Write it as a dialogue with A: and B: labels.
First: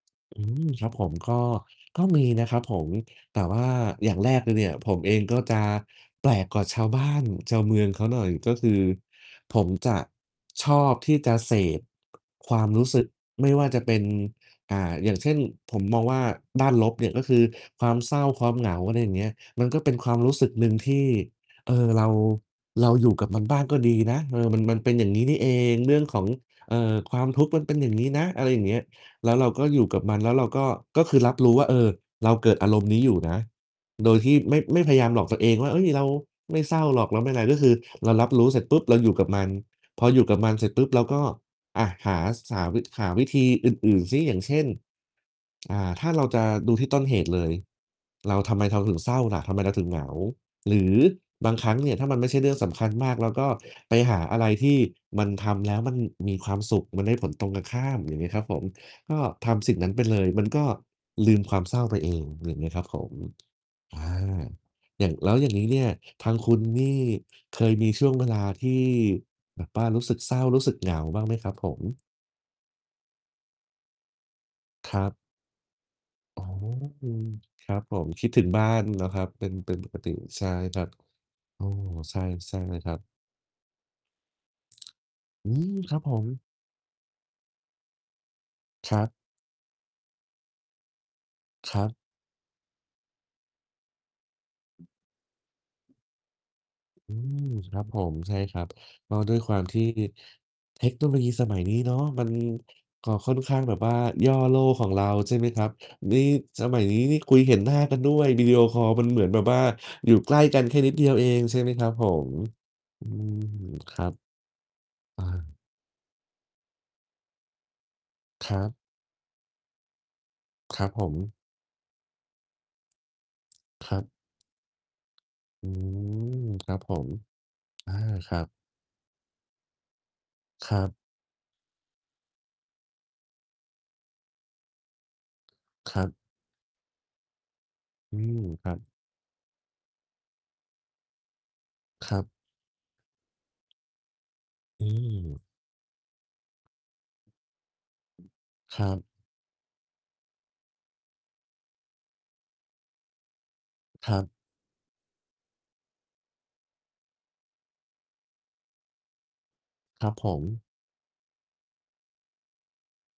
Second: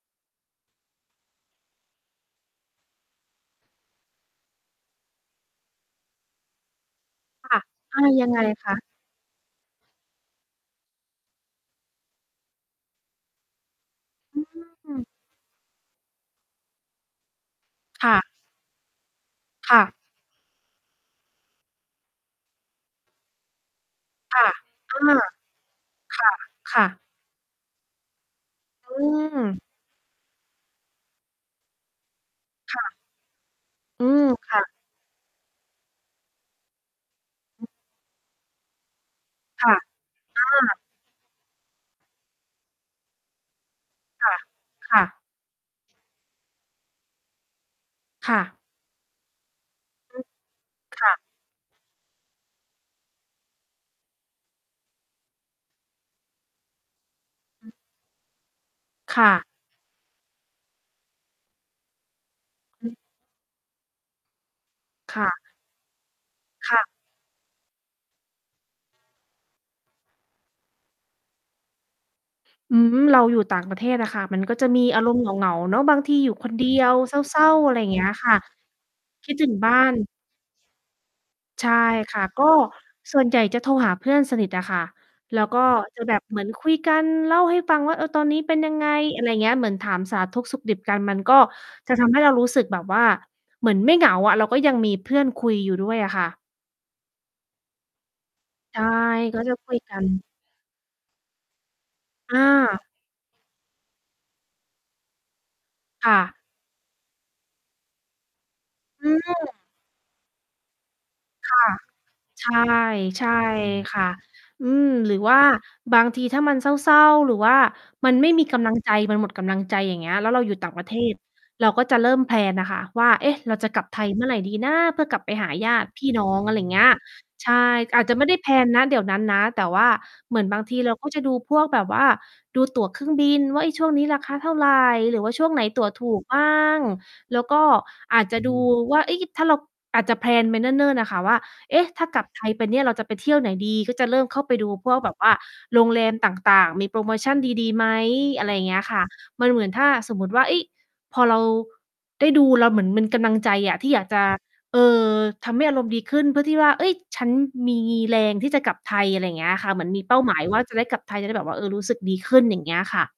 A: อืม ครับผม ก็ ก็มีนะครับผม แต่ว่าอย่างแรกเลยเนี่ย ผมเองก็จะแปลกกว่าชาวบ้าน
B: ค
A: ช
B: ่
A: า
B: ะ
A: วเมือง
B: อ
A: เข
B: า
A: าหน่
B: ยั
A: อย
B: งไง
A: ก็ค
B: ค
A: ื
B: ะ?
A: อผมจะชอบที่จะเสพ ความรู้สึกไม่ว่าจะเป็น อ่
B: อื
A: า
B: อ
A: อย่างเช่น ผมมองว่าด้านลบเนี่ยก็คือความ
B: ค
A: เ
B: ่
A: ศร้
B: ะ
A: า ความเหงา อะไรอย่างเงี้ย มัน
B: ค
A: ก็
B: ่
A: เป็
B: ะ
A: นความรู้สึกหนึ่งที่ เออ เรา เราอยู่กับมันบ้างก็ดีนะ เ
B: ค
A: อ่
B: ่
A: อ
B: ะ
A: มัน มันเป็
B: เอ
A: นอย่างง
B: อ
A: ี้นี่เอง เรื่องข
B: ค
A: อง
B: ่ะ
A: เอ
B: ค
A: ่
B: ่ะ
A: อ ความทุกข์มันเป็นอย่างงี้นะ อะไรอย่างเงี้ย
B: อื
A: แล้วเราก
B: ม
A: ็อยู่กับมัน แล้วเราก็ ก็คือรับรู้ว่า เออ เราเกิดอา
B: ค
A: ร
B: ่
A: มณ์
B: ะ
A: นี้อยู่นะ
B: อื
A: โดย
B: ม
A: ที่
B: ค
A: ไม
B: ่
A: ่
B: ะ
A: ไม่พยายามหลอกตัวเองว่า เฮ้ย เราไม่เศร้าหรอก เราไม่อะไร ก็ค
B: อือ
A: ือเรารับรู้เสร็จปุ๊บ เราอยู่กับมัน
B: ค่ะ
A: พออยู่กับมันเ
B: อ
A: สร็จ
B: า
A: ปุ๊บ เราก็ อ่า หา ส หา วิ หาวิธีอื่น ๆ สิ
B: ค
A: อ
B: ่
A: ย่
B: ะ
A: างเช่น
B: ค่ะ
A: อ่า ถ้าเราจะดูที่ต้นเหตุ เลย
B: ค
A: เร
B: ่
A: าท
B: ะ
A: ำไมเราถึงเศร้าล่ะ ทำไมเราถึงเหงา
B: อืม
A: หรือ
B: ค่ะ
A: บางครั้งเนี่ย ถ้ามันไม่ใช่เรื่องสำคัญมาก เราก็ไปหาอะไรที่มันทำแล้วมันมีความสุข มันได้ผลตรงกันข้าม อย่างนี้ครับผม ก็
B: ค่ะ
A: ทำสิ่งนั้นไปเลย มันก็ลืมความเศร้าไปเอง อย่างเงี้ยครั
B: อ
A: บ
B: ื
A: ผ
B: ม
A: ม อา อย่าง
B: ค่
A: แล
B: ะ
A: ้วอย่างนี้เนี่ย ทางคุณ
B: ค่ะ
A: นี่เคยมีช่วงเวลาที่ แบบว่ารู้สึกเศร้ารู้สึก เหงาบ้างไหมครับผม?
B: อืม เราอยู่ต่างประเทศอะค่ะ มันก็จะมี
A: ค
B: อ
A: ร
B: า
A: ั
B: ร
A: บ
B: มณ์ เหงา ๆ เนาะ บางทีอยู่
A: อ๋อ
B: คน เดียว
A: อื
B: เ
A: ม
B: ศร้า
A: ค
B: ๆ อ
A: ร
B: ะไ
A: ั
B: รอ
A: บ
B: ย่าง
A: ผ
B: เงี้
A: ม
B: ย
A: คิ
B: ค
A: ด
B: ่ะ
A: ถึงบ้านนะครั
B: ค
A: บ
B: ิด
A: เป
B: ถึ
A: ็
B: ง
A: น
B: บ
A: เป
B: ้
A: ็
B: า
A: นป
B: น
A: กติ ใช่ครับ อ๋
B: ใช
A: อ
B: ่
A: ใ
B: ค
A: ช่
B: ่ะ ก็
A: ใช่เลยครับ
B: ส่วนใหญ่จะโทรหาเพื่อนสนิทอะค่ะ แล้
A: อ
B: ว
A: ื
B: ก็
A: ม ครั
B: จ
A: บ
B: ะ
A: ผ
B: แบบ
A: ม
B: เหมือนคุยกันเล่าให้ฟังว่า เออ "ตอนนี้เป็นยังไง"
A: ครับ
B: อะไรอย่างเงี้ย เหมือนถามสารทุกข์สุขดิบกัน มันก็
A: ครั
B: จ
A: บ
B: ะทำให้ เรารู้สึกแบบว่า เหมือนไม่เหงาอะ เราก็ยังมีเพื่อนคุยอยู่ด้วยอะค่ะ
A: อืม ครับผม ใช่ครับ
B: ใช่
A: ก็ด้ว
B: ก
A: ย
B: ็
A: ค
B: จ
A: ว
B: ะ
A: าม
B: คุ
A: ท
B: ย
A: ี่
B: กัน
A: เทคโนโลยีสมัยนี้เนาะ มัน
B: อา
A: ก็ค่อนข้างแบบว่าย่อโลกของเรา ใช่ไหมครับ
B: ค
A: น
B: ่
A: ี่
B: ะ
A: สมัยนี้นี่คุยเห็นหน้ากันด้วย วิดีโอคอลมั
B: อ
A: น
B: ื
A: เหม
B: ม
A: ือนแบบว่าอยู่ใกล้กันแค่นิดเดียวเอง
B: ค
A: ใช่
B: ่
A: ไ
B: ะ
A: หมครับผม?
B: ใช่
A: อื
B: ใช่
A: ม ค
B: ค่
A: รั
B: ะ
A: บ
B: อืม หรือ
A: อ
B: ว
A: า
B: ่าบางทีถ้ามันเศร้า ๆ หรือว่ามันไม่มี
A: ค
B: ก
A: รั
B: ำลั
A: บ
B: งใจ มันหมดกำลังใจ อย่างเงี้ย แล้วเราอยู่ต่าง
A: ค
B: ป
A: ร
B: ร
A: ั
B: ะ
A: บ
B: เท
A: ผ
B: ศ
A: ม
B: เราก็จะเริ่ม แพลน น่ะค่ะ ว่า เอ๊ะ! เราจะกลับ
A: คร
B: ไท
A: ั
B: ย
A: บ
B: เมื่อ ไรดีนะ เพื่อกลับไปหา
A: อ
B: ญ
A: ื
B: าติพี่น้อ
A: ม
B: ง อะไรอย
A: ค
B: ่า
A: ร
B: ง
A: ั
B: เง
A: บ
B: ี้ย
A: ผม
B: ใช่
A: อา
B: อาจจะไม่
A: ค
B: ได
A: ร
B: ้
A: ั
B: แพ
A: บ
B: ลน ณ เดี๋ยวนั้นนะ แต่ว่าเหมือนบาง
A: ค
B: ท
A: ร
B: ี
A: ั
B: เร
A: บ
B: าก็จะดูพวกแบบว่า ดู ตั๋วเครื่องบินว่า เฮ้ย ช่วงนี้ราคาเท่าไรหรือว่าช่วงไหนตั๋ว
A: คร
B: ถ
A: ับ
B: ูก บ้าง แล้วก็
A: อื
B: อาจจ
A: ม
B: ะ ดู
A: ครับ
B: ว่า เฮ้ย ถ้าเรา อาจจะ แพลน ไปเนิ่น ๆ อะค่ะ ว่า "เอ๊ะ ถ้า
A: คร
B: ก
A: ั
B: ลั
A: บ
B: บไทยไปเนี่ย เราจะไปเที่ยวไหนดี?" ก็จะเริ่มเข้าไปดู
A: อื
B: พวก แบบว่า
A: ม
B: โรงแรมต่าง ๆ มีโปรโมชันดี ๆ ไหม อะไรอย่างเงี
A: ค
B: ้ย
A: รั
B: ค่
A: บ
B: ะ มันเหมือนถ้าสมมติว่า เฮ้ย พอเราได้ดู เรา เหมือนมันกำลังใจอะ ที่อยาก
A: คร
B: จ
A: ั
B: ะ
A: บ
B: เอ่อ ทำให้อารมณ์ดีขึ้น เพื่อที่ว่า เฮ้ย ฉันมีแรงที่จะกลับไทย อะไรอย่างเงี้ยค่ะ เหมือนมี
A: คร
B: เ
A: ั
B: ป
A: บ
B: ้า
A: ผ
B: หมาย ว่า
A: ม
B: จะได้กลับไทย จะได้แบบว่า เออ รู้สึกดีขึ้น อย่างเงี้ยค่ะ